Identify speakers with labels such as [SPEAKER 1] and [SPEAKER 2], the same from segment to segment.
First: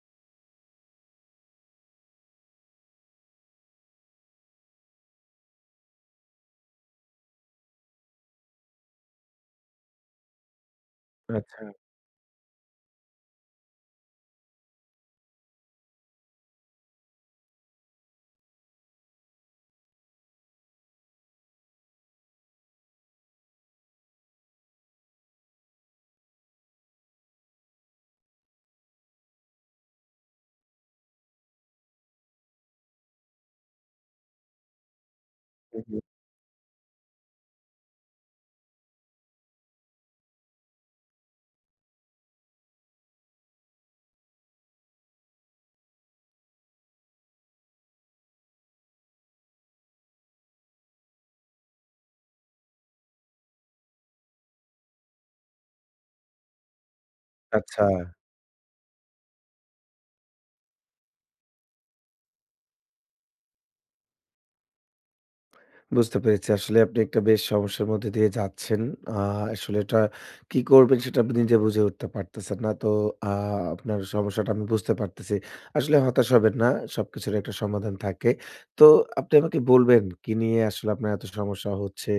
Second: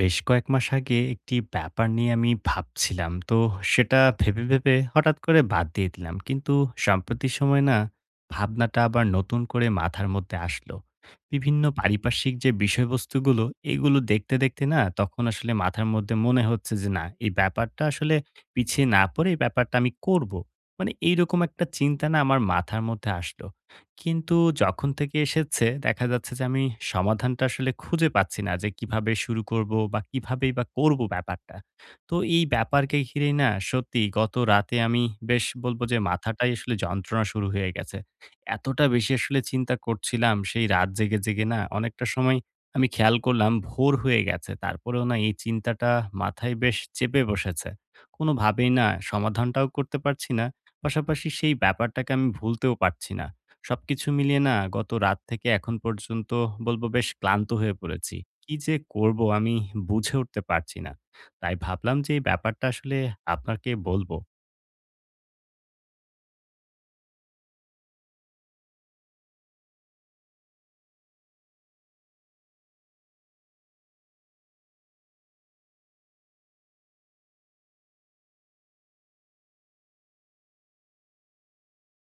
[SPEAKER 1] বেশ কয়েক মাস আগে একটি ব্যাপার নিয়ে আমি ভাবছিলাম। তো সেটা ভেবে, ভেবে হঠাৎ করে বাদ দিয়ে দিলাম। কিন্তু সাম্প্রতিক সময় না ভাবনাটা আবার নতুন করে মাথার মধ্যে আসলো।
[SPEAKER 2] আচ্ছা।
[SPEAKER 1] বিভিন্ন পারিপার্শ্বিক যে বিষয়বস্তুগুলো, এগুলো দেখতে, দেখতে না তখন আসলে মাথার মধ্যে মনে হচ্ছে যে না, এই ব্যাপারটা আসলে পিছিয়ে না পড়ে এই ব্যাপারটা আমি করব। মানে এইরকম একটা চিন্তা না আমার মাথার মধ্যে আসলো। কিন্তু যখন থেকে এসেছে দেখা যাচ্ছে যে আমি সমাধানটা আসলে খুঁজে পাচ্ছি না যে কিভাবে শুরু করব বা কিভাবেই বা করব ব্যাপারটা। তো এই ব্যাপারকে ঘিরেই না সত্যি গত রাতে আমি বেশ
[SPEAKER 2] হু,
[SPEAKER 1] বলব
[SPEAKER 2] হু।
[SPEAKER 1] যে মাথাটাই আসলে যন্ত্রণা শুরু হয়ে গেছে। এতটা বেশি আসলে চিন্তা করছিলাম সেই রাত জেগে, জেগে না অনেকটা সময় আমি খেয়াল করলাম ভোর হয়ে গেছে। তারপরেও না এই চিন্তাটা মাথায় বেশ চেপে বসেছে। কোনোভাবেই না সমাধানটাও করতে পারছি না। পাশাপাশি সেই ব্যাপারটাকে আমি ভুলতেও পারছি না। সবকিছু মিলিয়ে না গত রাত থেকে এখন পর্যন্ত বলবো বেশ ক্লান্ত হয়ে
[SPEAKER 2] আচ্ছা।
[SPEAKER 1] পড়েছি। কি যে করব আমি বুঝে উঠতে পারছি না। তাই ভাবলাম যে এই ব্যাপারটা আসলে আপনাকে বলব।
[SPEAKER 2] বুঝতে পেরেছি। আসলে আপনি একটা বেশ সমস্যার মধ্যে দিয়ে যাচ্ছেন। আ আসলে এটা কি করবেন সেটা আপনি নিজে বুঝে উঠতে পারতেছেন না। তো আ আপনার সমস্যাটা আমি বুঝতে পারতেছি। আসলে হতাশ হবেন না। সবকিছুর একটা সমাধান থাকে। তো আপনি আমাকে বলবেন কি নিয়ে আসলে আপনার এত সমস্যা হচ্ছে?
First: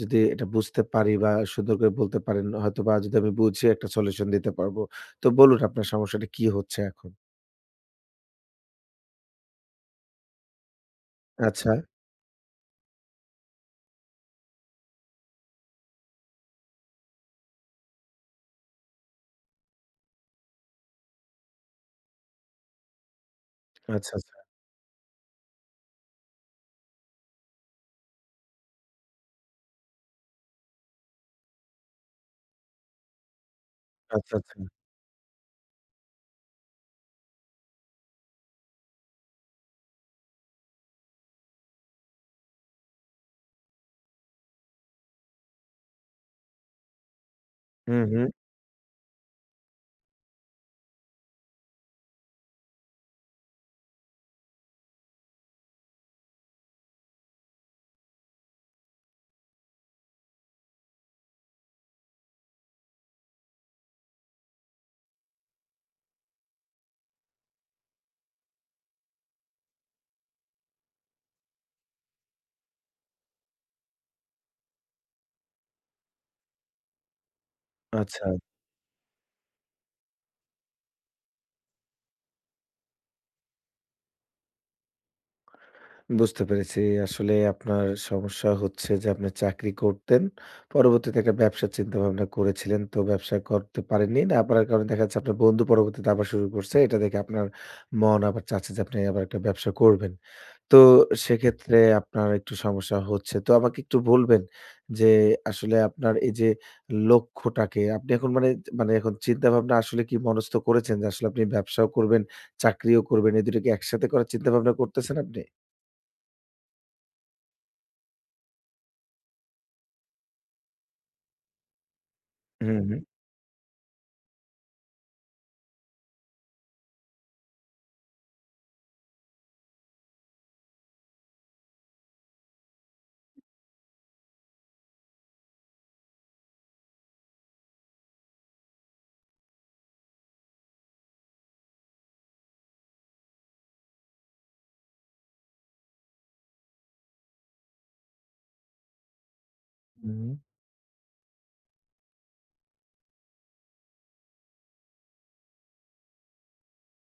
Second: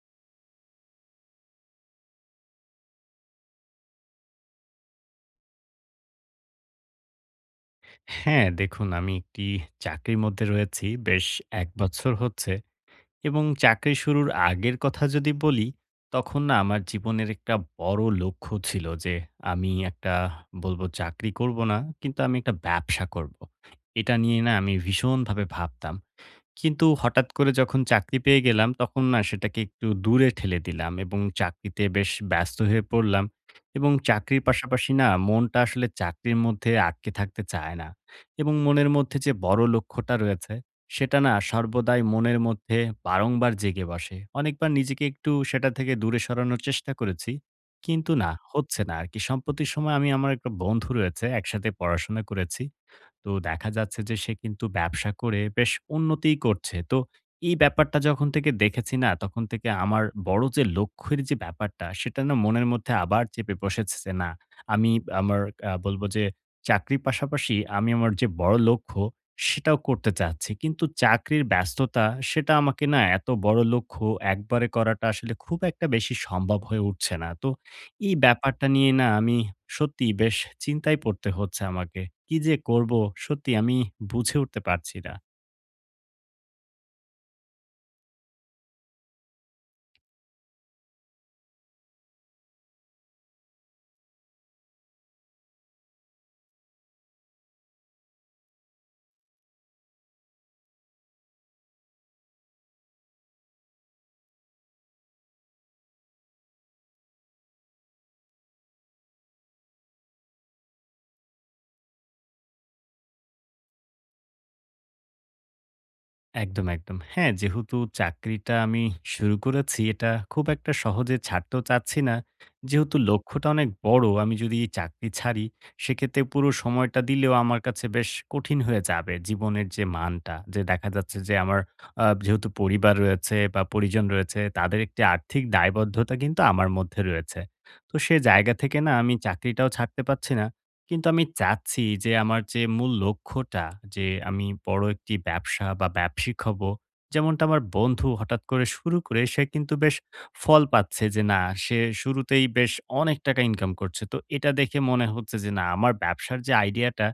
[SPEAKER 2] যদি এটা বুঝতে পারি বা সুন্দর করে বলতে পারেন হয়তোবা যদি আমি বুঝে একটা সলিউশন দিতে পারবো। তো বলুন আপনার সমস্যাটা কি হচ্ছে এখন?
[SPEAKER 1] হ্যাঁ, দেখুন আমি একটি চাকরির মধ্যে রয়েছি বেশ ১
[SPEAKER 2] আচ্ছা,
[SPEAKER 1] বছর হচ্ছে। এবং চাকরি শুরুর আগের কথা যদি বলি, তখন না আমার জীবনের একটা বড় লক্ষ্য ছিল যে আমি একটা বলব চাকরি করব না, কিন্তু আমি একটা ব্যবসা করব।
[SPEAKER 2] আচ্ছা,
[SPEAKER 1] এটা
[SPEAKER 2] আচ্ছা,
[SPEAKER 1] নিয়ে না আমি ভীষণভাবে ভাবতাম। কিন্তু হঠাৎ করে যখন চাকরি পেয়ে গেলাম, তখন না সেটাকে একটু দূরে ঠেলে দিলাম এবং চাকরিতে বেশ ব্যস্ত হয়ে পড়লাম। এবং
[SPEAKER 2] আচ্ছা,
[SPEAKER 1] চাকরির
[SPEAKER 2] আচ্ছা।
[SPEAKER 1] পাশাপাশি না মনটা আসলে চাকরির মধ্যে আটকে থাকতে চায় না। এবং মনের মধ্যে যে বড় লক্ষ্যটা রয়েছে, সেটা না সর্বদাই মনের মধ্যে বারংবার জেগে বসে। অনেকবার নিজেকে একটু সেটা থেকে দূরে সরানোর চেষ্টা করেছি।
[SPEAKER 2] হু,
[SPEAKER 1] কিন্তু
[SPEAKER 2] হু।
[SPEAKER 1] না, হচ্ছে না আরকি। সম্প্রতি সময় আমি আমার একটা বন্ধু রয়েছে, একসাথে পড়াশোনা করেছি। তো দেখা যাচ্ছে যে সে কিন্তু ব্যবসা করে বেশ উন্নতিই করছে। তো এই ব্যাপারটা যখন থেকে দেখেছি না, তখন থেকে আমার বড় যে লক্ষ্যের যে ব্যাপারটা, সেটা না মনের মধ্যে আবার চেপে বসেছে যে না, আমি আমার বলব যে চাকরির পাশাপাশি আমি আমার যে বড় লক্ষ্য, সেটাও করতে চাচ্ছি। কিন্তু চাকরির ব্যস্ততা, সেটা আমাকে না এত বড় লক্ষ্য একবারে করাটা আসলে খুব একটা বেশি সম্ভব হয়ে উঠছে না। তো এই
[SPEAKER 2] আচ্ছা।
[SPEAKER 1] ব্যাপারটা নিয়ে না আমি সত্যিই বেশ চিন্তায় পড়তে হচ্ছে আমাকে। কি যে করব সত্যি আমি বুঝে উঠতে পারছি না।
[SPEAKER 2] বুঝতে পেরেছি। আসলে আপনার সমস্যা হচ্ছে যে আপনি চাকরি করতেন। পরবর্তীতে একটা ব্যবসার চিন্তাভাবনা করেছিলেন। তো ব্যবসা করতে পারেননি। না পারার কারণে দেখা যাচ্ছে আপনার বন্ধু পরবর্তীতে আবার শুরু করছে। এটা দেখে আপনার মন আবার চাচ্ছে যে আপনি আবার একটা ব্যবসা করবেন। তো সেক্ষেত্রে আপনার একটু সমস্যা হচ্ছে। তো আমাকে একটু বলবেন যে আসলে আপনার এই যে লক্ষ্যটাকে আপনি এখন মানে, মানে এখন চিন্তাভাবনা আসলে কি মনস্থ করেছেন যে আসলে আপনি ব্যবসাও করবেন, চাকরিও করবেন। এই ২ টা কি একসাথে করার চিন্তাভাবনা করতেছেন আপনি?
[SPEAKER 1] একদম, একদম। হ্যাঁ, যেহেতু চাকরিটা আমি শুরু করেছি এটা খুব একটা সহজে ছাড়তেও চাচ্ছি না।
[SPEAKER 2] হুম,
[SPEAKER 1] যেহেতু
[SPEAKER 2] হুম।
[SPEAKER 1] লক্ষ্যটা অনেক বড়, আমি যদি এই চাকরি ছাড়ি সেক্ষেত্রে পুরো সময়টা দিলেও আমার কাছে বেশ কঠিন হয়ে যাবে। জীবনের যে মানটা যে দেখা যাচ্ছে যে আমার যেহেতু পরিবার রয়েছে বা পরিজন রয়েছে, তাদের একটি আর্থিক দায়বদ্ধতা কিন্তু আমার মধ্যে রয়েছে। তো সে জায়গা থেকে না আমি চাকরিটাও ছাড়তে পারছি না। কিন্তু আমি চাচ্ছি যে আমার যে মূল লক্ষ্যটা, যে আমি বড় একটি ব্যবসা বা ব্যবসায়িক হব, যেমনটা আমার বন্ধু হঠাৎ করে শুরু করে সে কিন্তু বেশ
[SPEAKER 2] হুম,
[SPEAKER 1] ফল পাচ্ছে, যে না সে শুরুতেই বেশ অনেক টাকা ইনকাম করছে। তো এটা দেখে মনে হচ্ছে যে না, আমার ব্যবসার যে আইডিয়াটা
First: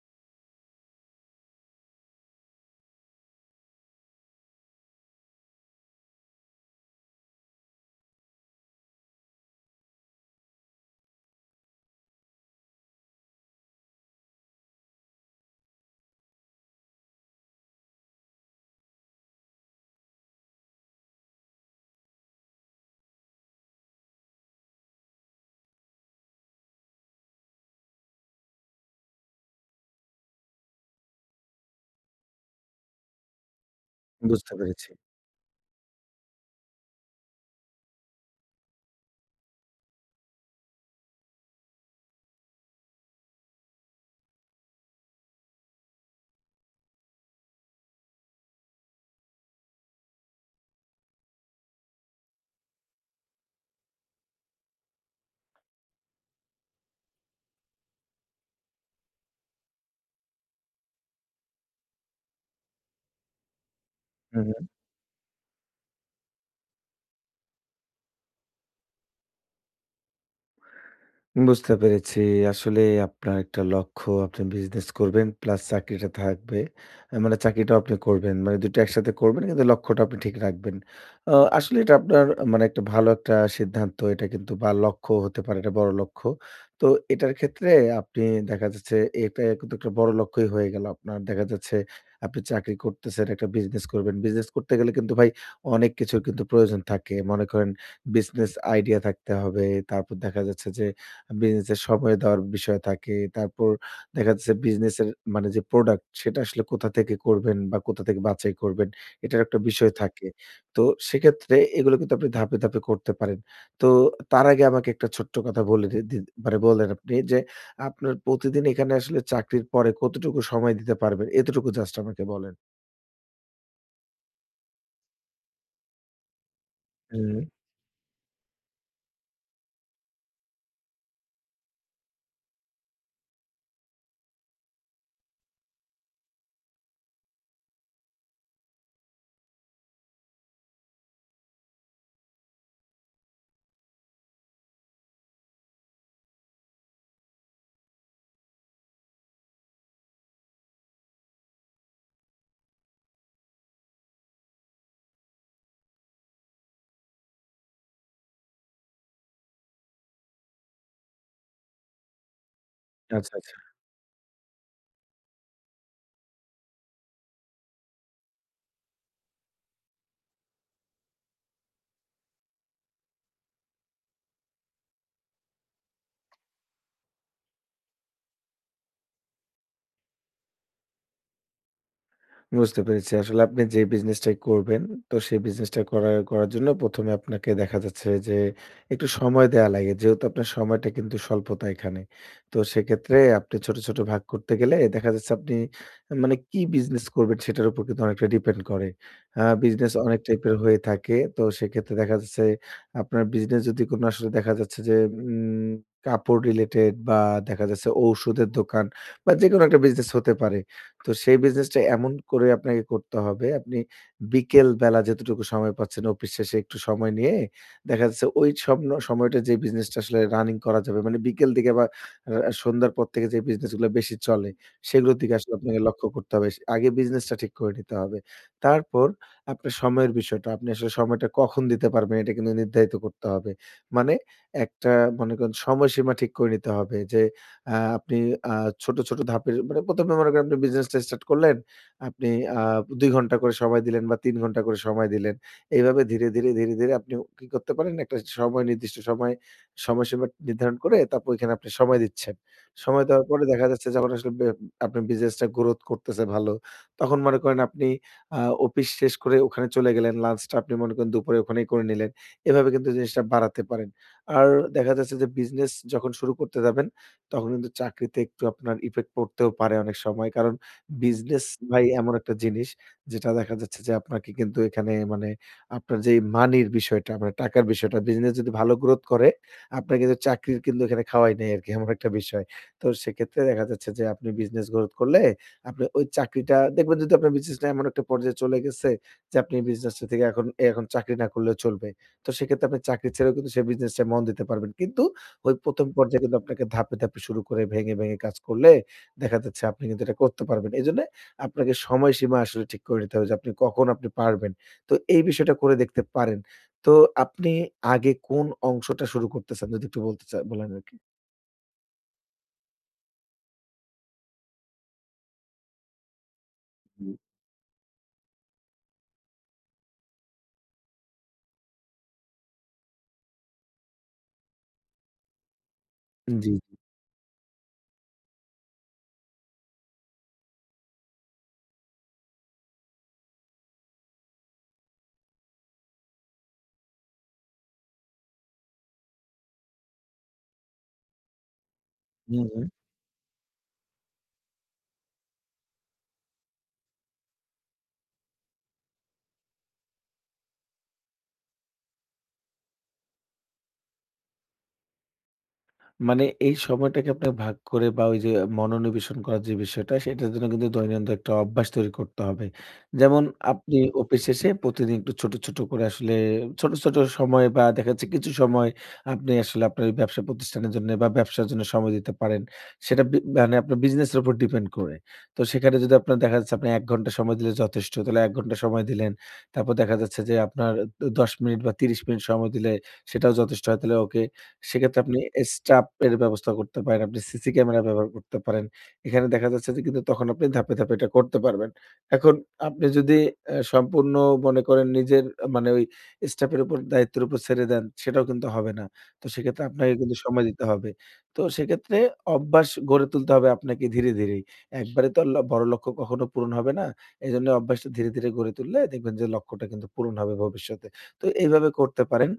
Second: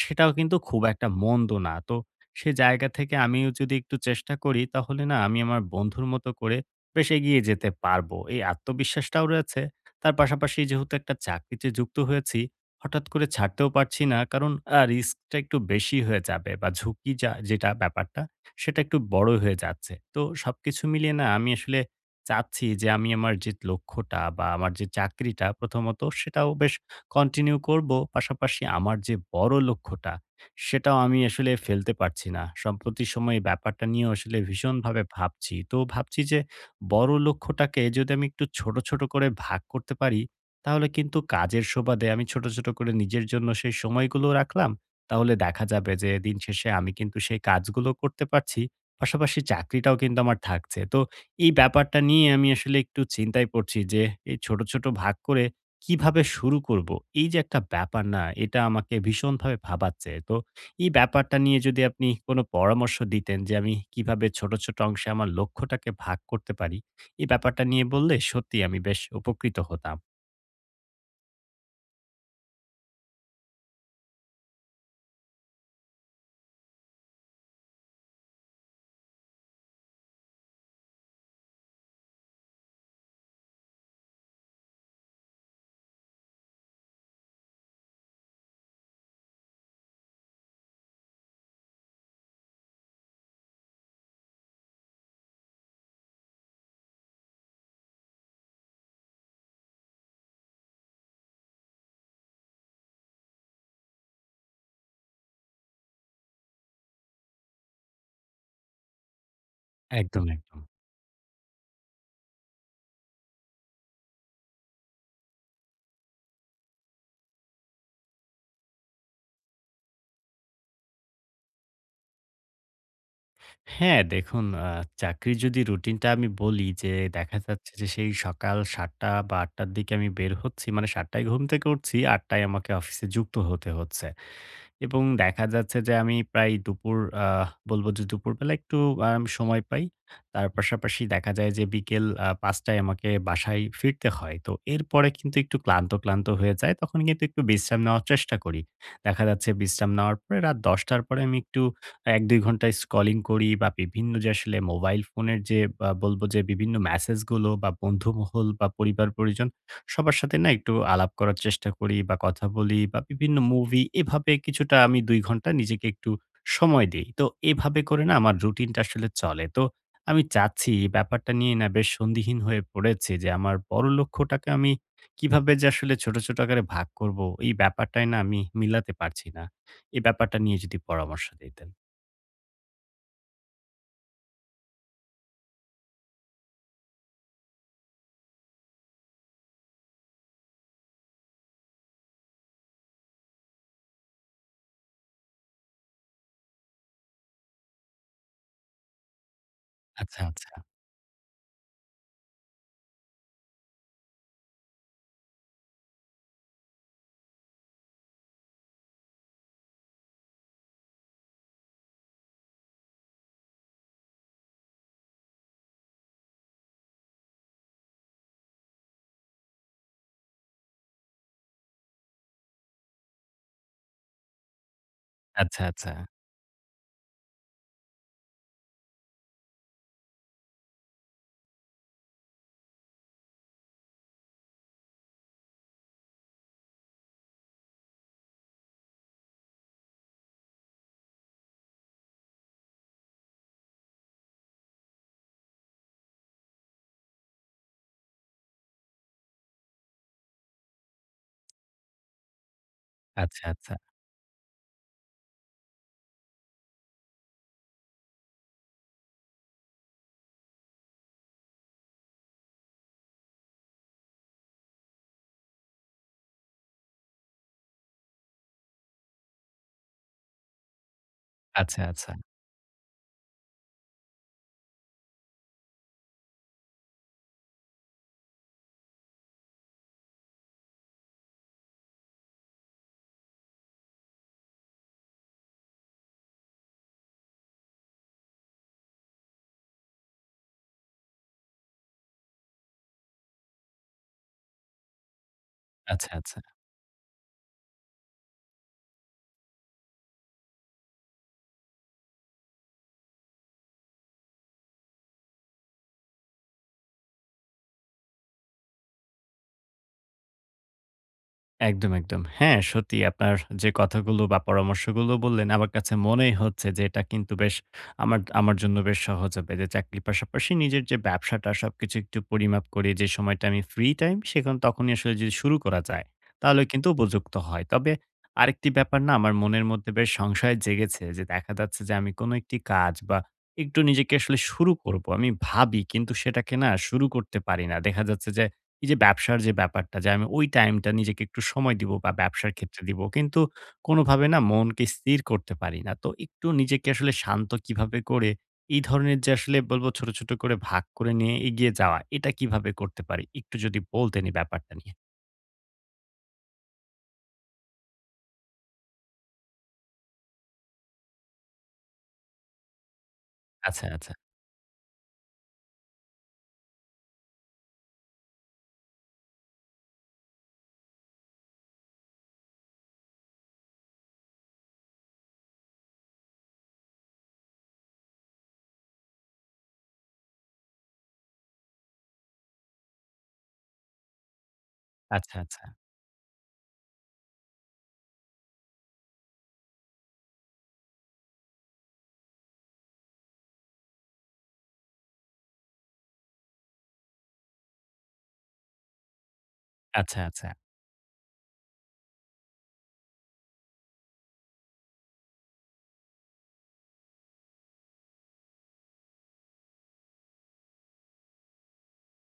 [SPEAKER 1] সেটাও কিন্তু খুব একটা মন্দ না। তো সে জায়গা থেকে আমিও যদি একটু চেষ্টা করি, তাহলে না আমি আমার বন্ধুর মতো করে বেশ এগিয়ে যেতে পারবো, এই আত্মবিশ্বাসটাও রয়েছে। তার পাশাপাশি যেহেতু একটা চাকরিতে যুক্ত হয়েছি, হঠাৎ করে ছাড়তেও পারছি না। কারণ রিস্কটা একটু বেশি হয়ে যাবে বা ঝুঁকি যেটা ব্যাপারটা, সেটা একটু বড় হয়ে যাচ্ছে। তো সবকিছু মিলিয়ে না আমি আসলে চাচ্ছি যে আমি আমার যে লক্ষ্যটা বা আমার যে চাকরিটা প্রথমত সেটাও বেশ কন্টিনিউ করব। পাশাপাশি আমার যে বড় লক্ষ্যটা, সেটাও আমি আসলে ফেলতে পারছি না। সম্প্রতি সময়ে ব্যাপারটা নিয়েও আসলে
[SPEAKER 2] বুঝতে পেরেছি।
[SPEAKER 1] ভীষণভাবে ভাবছি। তো ভাবছি যে বড় লক্ষ্যটাকে যদি আমি একটু ছোট, ছোট করে ভাগ করতে পারি, তাহলে কিন্তু কাজের সুবাদে আমি ছোট, ছোট করে নিজের জন্য সেই সময়গুলো রাখলাম। তাহলে দেখা যাবে যে দিন শেষে আমি কিন্তু সেই কাজগুলো করতে পারছি। পাশাপাশি চাকরিটাও কিন্তু আমার থাকছে। তো এই ব্যাপারটা নিয়ে আমি আসলে একটু চিন্তায় পড়ছি যে এই ছোট, ছোট ভাগ করে কিভাবে শুরু করব? এই যে একটা ব্যাপার না, এটা আমাকে ভীষণভাবে ভাবাচ্ছে। তো এই ব্যাপারটা নিয়ে যদি আপনি কোনো পরামর্শ দিতেন যে আমি কিভাবে
[SPEAKER 2] হু,
[SPEAKER 1] ছোট,
[SPEAKER 2] হু।
[SPEAKER 1] ছোট অংশে আমার লক্ষ্যটাকে ভাগ করতে পারি? এই ব্যাপারটা নিয়ে বললে সত্যিই আমি বেশ উপকৃত হতাম।
[SPEAKER 2] বুঝতে পেরেছি। আসলে আপনার একটা লক্ষ্য, আপনি বিজনেস করবেন প্লাস চাকরিটা থাকবে। মানে চাকরিটাও আপনি করবেন। মানে ২ টা একসাথে করবেন কিন্তু লক্ষ্যটা আপনি ঠিক রাখবেন। আ আসলে এটা আপনার মানে একটা ভালো একটা সিদ্ধান্ত। এটা কিন্তু বা লক্ষ্য হতে পারে, এটা বড় লক্ষ্য। তো এটার ক্ষেত্রে আপনি দেখা যাচ্ছে এটা কিন্তু একটা বড় লক্ষ্যই হয়ে গেল আপনার। দেখা যাচ্ছে আপনি চাকরি করতেছেন, একটা বিজনেস করবেন। বিজনেস করতে গেলে কিন্তু ভাই অনেক কিছুর কিন্তু প্রয়োজন থাকে। মনে করেন বিজনেস আইডিয়া থাকতে হবে। তারপর দেখা যাচ্ছে যে বিজনেসের সময় দেওয়ার বিষয় থাকে। তারপর দেখা যাচ্ছে বিজনেসের মানে যে প্রোডাক্ট সেটা আসলে কোথা থেকে করবেন বা কোথা থেকে বাছাই করবেন এটার একটা বিষয়
[SPEAKER 1] একদম,
[SPEAKER 2] থাকে।
[SPEAKER 1] একদম।
[SPEAKER 2] তো সেক্ষেত্রে এগুলো কিন্তু আপনি ধাপে, ধাপে করতে পারেন। তো তার আগে আমাকে একটা ছোট্ট কথা বলে দি দি মানে বললেন আপনি যে আপনার প্রতিদিন এখানে আসলে চাকরির পরে কতটুকু সময় দিতে পারবেন? এতটুকু জাস্ট আমাকে বলেন।
[SPEAKER 1] হ্যাঁ, দেখুন চাকরির যদি রুটিনটা আমি বলি, যে
[SPEAKER 2] হুম,
[SPEAKER 1] দেখা যাচ্ছে যে সেই সকাল ৭ঃ০০ বা ৮ঃ০০ র দিকে আমি বের হচ্ছি। মানে ৭ঃ০০ টায় ঘুম থেকে উঠছি, ৮ঃ০০ টায় আমাকে অফিসে যুক্ত হতে হচ্ছে। এবং দেখা যাচ্ছে যে আমি প্রায় দুপুর বলবো যে দুপুরবেলা একটু সময় পাই। তার পাশাপাশি দেখা যায় যে বিকেল ৫টায় আমাকে বাসায় ফিরতে হয়। তো এরপরে কিন্তু একটু ক্লান্ত, ক্লান্ত হয়ে যায়। তখন কিন্তু একটু বিশ্রাম নেওয়ার চেষ্টা করি। দেখা যাচ্ছে বিশ্রাম নেওয়ার পরে রাত ১০টার পরে আমি একটু ১-২ ঘন্টা স্ক্রলিং করি বা বিভিন্ন যে আসলে মোবাইল ফোনের যে বলবো যে বিভিন্ন মেসেজগুলো বা বন্ধুমহল বা পরিবার-পরিজন সবার সাথে না একটু আলাপ করার চেষ্টা করি বা কথা বলি বা
[SPEAKER 2] আচ্ছা,
[SPEAKER 1] বিভিন্ন
[SPEAKER 2] আচ্ছা।
[SPEAKER 1] মুভি, এভাবে কিছুটা আমি ২ ঘন্টা নিজেকে একটু সময় দেই। তো এভাবে করে না আমার রুটিনটা আসলে চলে। তো আমি চাচ্ছি এই ব্যাপারটা নিয়ে না বেশ সন্দিহীন হয়ে পড়েছি যে আমার বড় লক্ষ্যটাকে আমি কিভাবে যে আসলে ছোট, ছোট আকারে ভাগ করব, এই ব্যাপারটাই না আমি মিলাতে পারছি না। এই ব্যাপারটা নিয়ে যদি পরামর্শ দিতেন।
[SPEAKER 2] বুঝতে পেরেছি। আসলে আপনি যে বিজনেসটাই করবেন, তো সেই বিজনেসটা করার করার জন্য ১ম এ আপনাকে দেখা যাচ্ছে যে একটু সময় দেয়া লাগে। যেহেতু আপনার সময়টা কিন্তু স্বল্পতা এখানে। তো সেক্ষেত্রে আপনি ছোট, ছোট ভাগ করতে গেলে দেখা যাচ্ছে আপনি মানে কি বিজনেস করবেন সেটার উপর কিন্তু অনেকটা ডিপেন্ড করে। বিজনেস হুম। অনেক
[SPEAKER 1] আচ্ছা, আচ্ছা।
[SPEAKER 2] টাইপের হয়ে থাকে। তো সেক্ষেত্রে দেখা যাচ্ছে আপনার বিজনেস যদি কোনো আসলে দেখা যাচ্ছে যে উম কাপড় রিলেটেড বা দেখা যাচ্ছে ঔষুধের দোকান বা যেকোনো একটা বিজনেস হতে পারে। তো সেই বিজনেসটা এমন করে আপনাকে করতে হবে, আপনি বিকেল বেলা যেতটুকু সময় পাচ্ছেন অফিস শেষে একটু সময় নিয়ে দেখা যাচ্ছে ওই স্বপ্ন সময়টা যে বিজনেসটা আসলে রানিং করা যাবে মানে বিকেল দিকে বা সন্ধ্যার পর থেকে যে বিজনেসগুলো বেশি চলে, সেগুলোর দিকে আসলে
[SPEAKER 1] আচ্ছা,
[SPEAKER 2] আপনাকে
[SPEAKER 1] আচ্ছা।
[SPEAKER 2] লক্ষ্য করতে হবে। আগে বিজনেসটা ঠিক করে নিতে হবে। তারপর আপনার সময়ের বিষয়টা, আপনি আসলে সময়টা কখন দিতে পারবেন এটা কিন্তু নির্ধারিত করতে হবে। মানে একটা মনে করেন সময়সীমা ঠিক করে নিতে হবে যে আ আপনি আ ছোট, ছোট ধাপের মানে ১ম এ মনে করেন আপনি বিজনেসটা স্টার্ট করলেন। আপনি আ ২ ঘন্টা করে সময় দিলেন বা ৩ ঘন্টা করে সময় দিলেন। এইভাবে ধীরে, ধীরে, ধীরে, ধীরে আপনি কি করতে পারেন? একটা সময় নির্দিষ্ট সময় সময়সীমা নির্ধারণ করে তারপর ওইখানে আপনি সময় দিচ্ছেন। সময় দেওয়ার
[SPEAKER 1] আচ্ছা,
[SPEAKER 2] পরে দেখা
[SPEAKER 1] আচ্ছা।
[SPEAKER 2] যাচ্ছে যখন আসলে আপনার বিজনেসটা গ্রোথ করতেছে ভালো। তখন মনে করেন আপনি আ অফিস শেষ করে ওখানে চলে গেলেন। লাঞ্চটা আপনি মনে করেন দুপুরে ওখানেই করে নিলেন। এভাবে কিন্তু জিনিসটা বাড়াতে পারেন। আর দেখা যাচ্ছে যে বিজনেস যখন শুরু করতে যাবেন তখন কিন্তু চাকরিতে একটু আপনার ইফেক্ট পড়তেও পারে অনেক সময়। কারণ বিজনেস
[SPEAKER 1] আচ্ছা,
[SPEAKER 2] ভাই
[SPEAKER 1] আচ্ছা। আচ্ছা,
[SPEAKER 2] এমন
[SPEAKER 1] আচ্ছা।
[SPEAKER 2] একটা জিনিস যেটা দেখা যাচ্ছে যে আপনাকে কিন্তু এখানে মানে আপনার যেই মানির বিষয়টা মানে টাকার বিষয়টা বিজনেস যদি ভালো গ্রোথ করে আপনার কিন্তু চাকরির কিন্তু এখানে খাওয়াই নাই আরকি এমন একটা বিষয়। তো সেক্ষেত্রে দেখা যাচ্ছে যে আপনি বিজনেস গ্রোথ করলে আপনি ওই চাকরিটা দেখবেন যদি আপনার বিজনেসটা এমন একটা পর্যায়ে চলে গেছে যে আপনি বিজনেসটা থেকে এখন এখন চাকরি না করলেও চলবে। তো সেক্ষেত্রে আপনি চাকরি ছেড়েও কিন্তু সেই বিজনেসটায় মন দিতে পারবেন। কিন্তু ওই ১ম
[SPEAKER 1] আচ্ছা,
[SPEAKER 2] পর্যায়ে কিন্তু
[SPEAKER 1] আচ্ছা।
[SPEAKER 2] আপনাকে ধাপে, ধাপে শুরু করে ভেঙে, ভেঙে কাজ করলে দেখা যাচ্ছে আপনি কিন্তু এটা করতে পারবেন। এজন্যে আপনাকে সময়সীমা আসলে ঠিক করে নিতে হবে যে আপনি কখন আপনি পারবেন। তো এই বিষয়টা করে দেখতে পারেন। তো আপনি আগে কোন অংশটা শুরু করতেছেন যদি একটু বলতে বলেন আরকি?
[SPEAKER 1] একদম, একদম। হ্যাঁ, সত্যিই আপনার যে কথাগুলো বা পরামর্শগুলো বললেন, আমার কাছে মনেই হচ্ছে যে এটা
[SPEAKER 2] হুম।
[SPEAKER 1] কিন্তু বেশ আমার আমার জন্য বেশ সহজ হবে। যে চাকরির পাশাপাশি নিজের যে ব্যবসাটা, সবকিছু একটু পরিমাপ করে যে সময়টা আমি ফ্রি টাইম সেখন তখনই আসলে যদি শুরু করা যায়,
[SPEAKER 2] জি,
[SPEAKER 1] তাহলে
[SPEAKER 2] জি।
[SPEAKER 1] কিন্তু উপযুক্ত হয়। তবে আরেকটি ব্যাপার না আমার মনের মধ্যে বেশ সংশয় জেগেছে যে দেখা যাচ্ছে যে আমি কোনো একটি কাজ বা একটু নিজেকে আসলে শুরু করব। আমি ভাবি কিন্তু সেটাকে না শুরু করতে পারি না। দেখা যাচ্ছে যে এই যে ব্যবসার যে ব্যাপারটা, যে আমি ওই টাইমটা নিজেকে একটু সময় দিব বা
[SPEAKER 2] হুম,
[SPEAKER 1] ব্যবসার
[SPEAKER 2] হুম।
[SPEAKER 1] ক্ষেত্রে দিব। কিন্তু কোনোভাবে না মনকে স্থির করতে পারি না। তো একটু নিজেকে আসলে শান্ত কিভাবে করে এই ধরনের যে আসলে বলবো ছোট, ছোট করে ভাগ করে নিয়ে এগিয়ে যাওয়া, এটা কিভাবে করতে পারি? একটু যদি বলতেন এই ব্যাপারটা নিয়ে।
[SPEAKER 2] মানে এই সময়টাকে আপনার ভাগ করে বা ওই যে মনোনিবেশন করার যে বিষয়টা সেটার জন্য কিন্তু দৈনন্দিন একটা অভ্যাস তৈরি করতে হবে। যেমন আপনি
[SPEAKER 1] আচ্ছা, আচ্ছা,
[SPEAKER 2] অফিস শেষে প্রতিদিন একটু ছোট, ছোট করে আসলে ছোট, ছোট সময় বা দেখা যাচ্ছে কিছু সময় আপনি আসলে আপনার ওই ব্যবসা প্রতিষ্ঠানের জন্য বা ব্যবসার জন্য সময় দিতে পারেন। সেটা মানে আপনার বিজনেস এর উপর ডিপেন্ড করে। তো সেখানে যদি আপনার দেখা যাচ্ছে আপনি ১ ঘন্টা সময় দিলে যথেষ্ট। তাহলে ১ ঘন্টা সময় দিলেন। তারপর দেখা যাচ্ছে যে আপনার ১০ মিনিট বা ৩০ মিনিট সময় দিলে সেটাও যথেষ্ট হয়। তাহলে ওকে সেক্ষেত্রে আপনি
[SPEAKER 1] আচ্ছা, আচ্ছা,
[SPEAKER 2] স্টাফ এর ব্যবস্থা করতে পারেন। আপনি সিসি ক্যামেরা ব্যবহার করতে পারেন। এখানে দেখা যাচ্ছে যে কিন্তু তখন আপনি ধাপে, ধাপে এটা করতে পারবেন। এখন আপনি যদি সম্পূর্ণ মনে করেন নিজের মানে ওই স্টাফ এর উপর দায়িত্বের উপর ছেড়ে দেন, সেটাও কিন্তু হবে না। তো সেক্ষেত্রে আপনাকে কিন্তু
[SPEAKER 1] আচ্ছা,
[SPEAKER 2] সময়
[SPEAKER 1] আচ্ছা।
[SPEAKER 2] দিতে হবে। তো সেক্ষেত্রে অভ্যাস গড়ে তুলতে হবে আপনাকে ধীরে, ধীরেই। একবারে তো আর বড় লক্ষ্য কখনো পূরণ হবে না। এজন্য অভ্যাসটা ধীরে, ধীরে গড়ে তুললে দেখবেন যে লক্ষ্যটা কিন্তু পূরণ হবে ভবিষ্যতে। তো এইভাবে করতে পারেন।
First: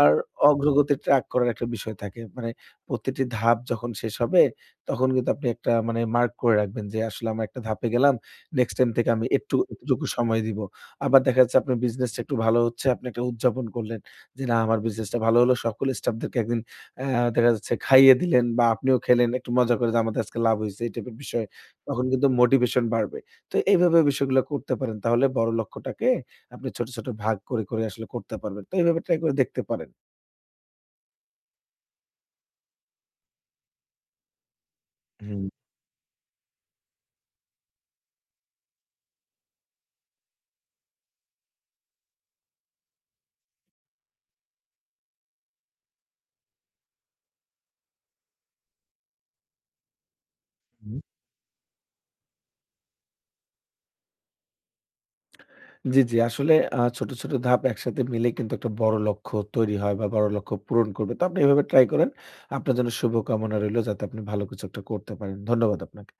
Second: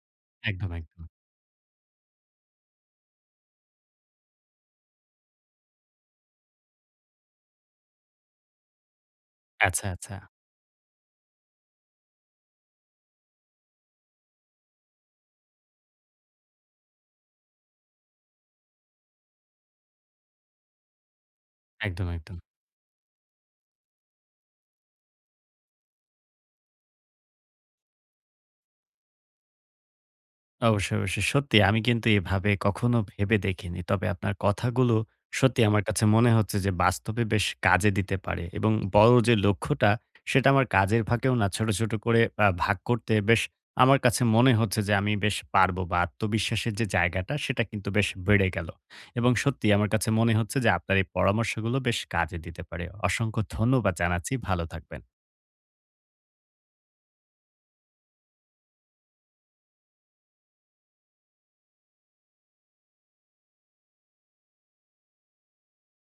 [SPEAKER 2] আর
[SPEAKER 1] একদম,
[SPEAKER 2] অগ্রগতি
[SPEAKER 1] একদম।
[SPEAKER 2] ট্র্যাক করার একটা বিষয় থাকে। মানে প্রতিটি ধাপ যখন শেষ হবে, তখন কিন্তু আপনি একটা মানে মার্ক করে রাখবেন যে আসলে আমরা একটা ধাপে গেলাম। নেক্সট টাইম থেকে আমি একটু
[SPEAKER 1] আচ্ছা,
[SPEAKER 2] এতটুকু
[SPEAKER 1] আচ্ছা।
[SPEAKER 2] সময় দিব। আবার দেখা যাচ্ছে আপনার বিজনেসটা একটু ভালো হচ্ছে, আপনি একটা উদযাপন করলেন যে না আমার বিজনেসটা ভালো হলো। সকল স্টাফদেরকে একদিন দেখা যাচ্ছে খাইয়ে দিলেন বা আপনিও খেলেন একটু মজা করে যে আমাদের আজকে লাভ হইছে এই টাইপের বিষয়। তখন
[SPEAKER 1] একদম,
[SPEAKER 2] কিন্তু
[SPEAKER 1] একদম।
[SPEAKER 2] মোটিভেশন বাড়বে। তো এইভাবে বিষয়গুলো করতে পারেন। তাহলে বড় লক্ষ্যটাকে আপনি ছোট, ছোট ভাগ করে, করে আসলে করতে পারবেন। তো এভাবে ট্রাই করে দেখতে পারেন।
[SPEAKER 1] অবশ্যই, অবশ্যই। সত্যি আমি কিন্তু এভাবে কখনো ভেবে দেখিনি। তবে আপনার কথাগুলো
[SPEAKER 2] হুম,
[SPEAKER 1] সত্যি আমার কাছে মনে হচ্ছে যে বাস্তবে বেশ কাজে দিতে পারে, এবং বড় যে লক্ষ্যটা সেটা আমার কাজের ফাঁকেও না ছোট, ছোট করে ভাগ করতে, বেশ আমার কাছে মনে হচ্ছে যে আমি বেশ পারবো বা আত্মবিশ্বাসের যে জায়গাটা সেটা কিন্তু বেশ বেড়ে গেল। এবং সত্যি আমার কাছে মনে হচ্ছে যে
[SPEAKER 2] হুম।
[SPEAKER 1] আপনার এই পরামর্শগুলো বেশ কাজে দিতে পারে। অসংখ্য ধন্যবাদ জানাচ্ছি। ভালো থাকবেন।
[SPEAKER 2] জি, জি। আসলে ছোট, ছোট ধাপ একসাথে মিলে কিন্তু একটা বড় লক্ষ্য তৈরি হয় বা বড় লক্ষ্য পূরণ করবে। তো আপনি এভাবে ট্রাই করেন। আপনার জন্য শুভকামনা রইলো যাতে আপনি ভালো কিছু একটা করতে পারেন। ধন্যবাদ আপনাকে।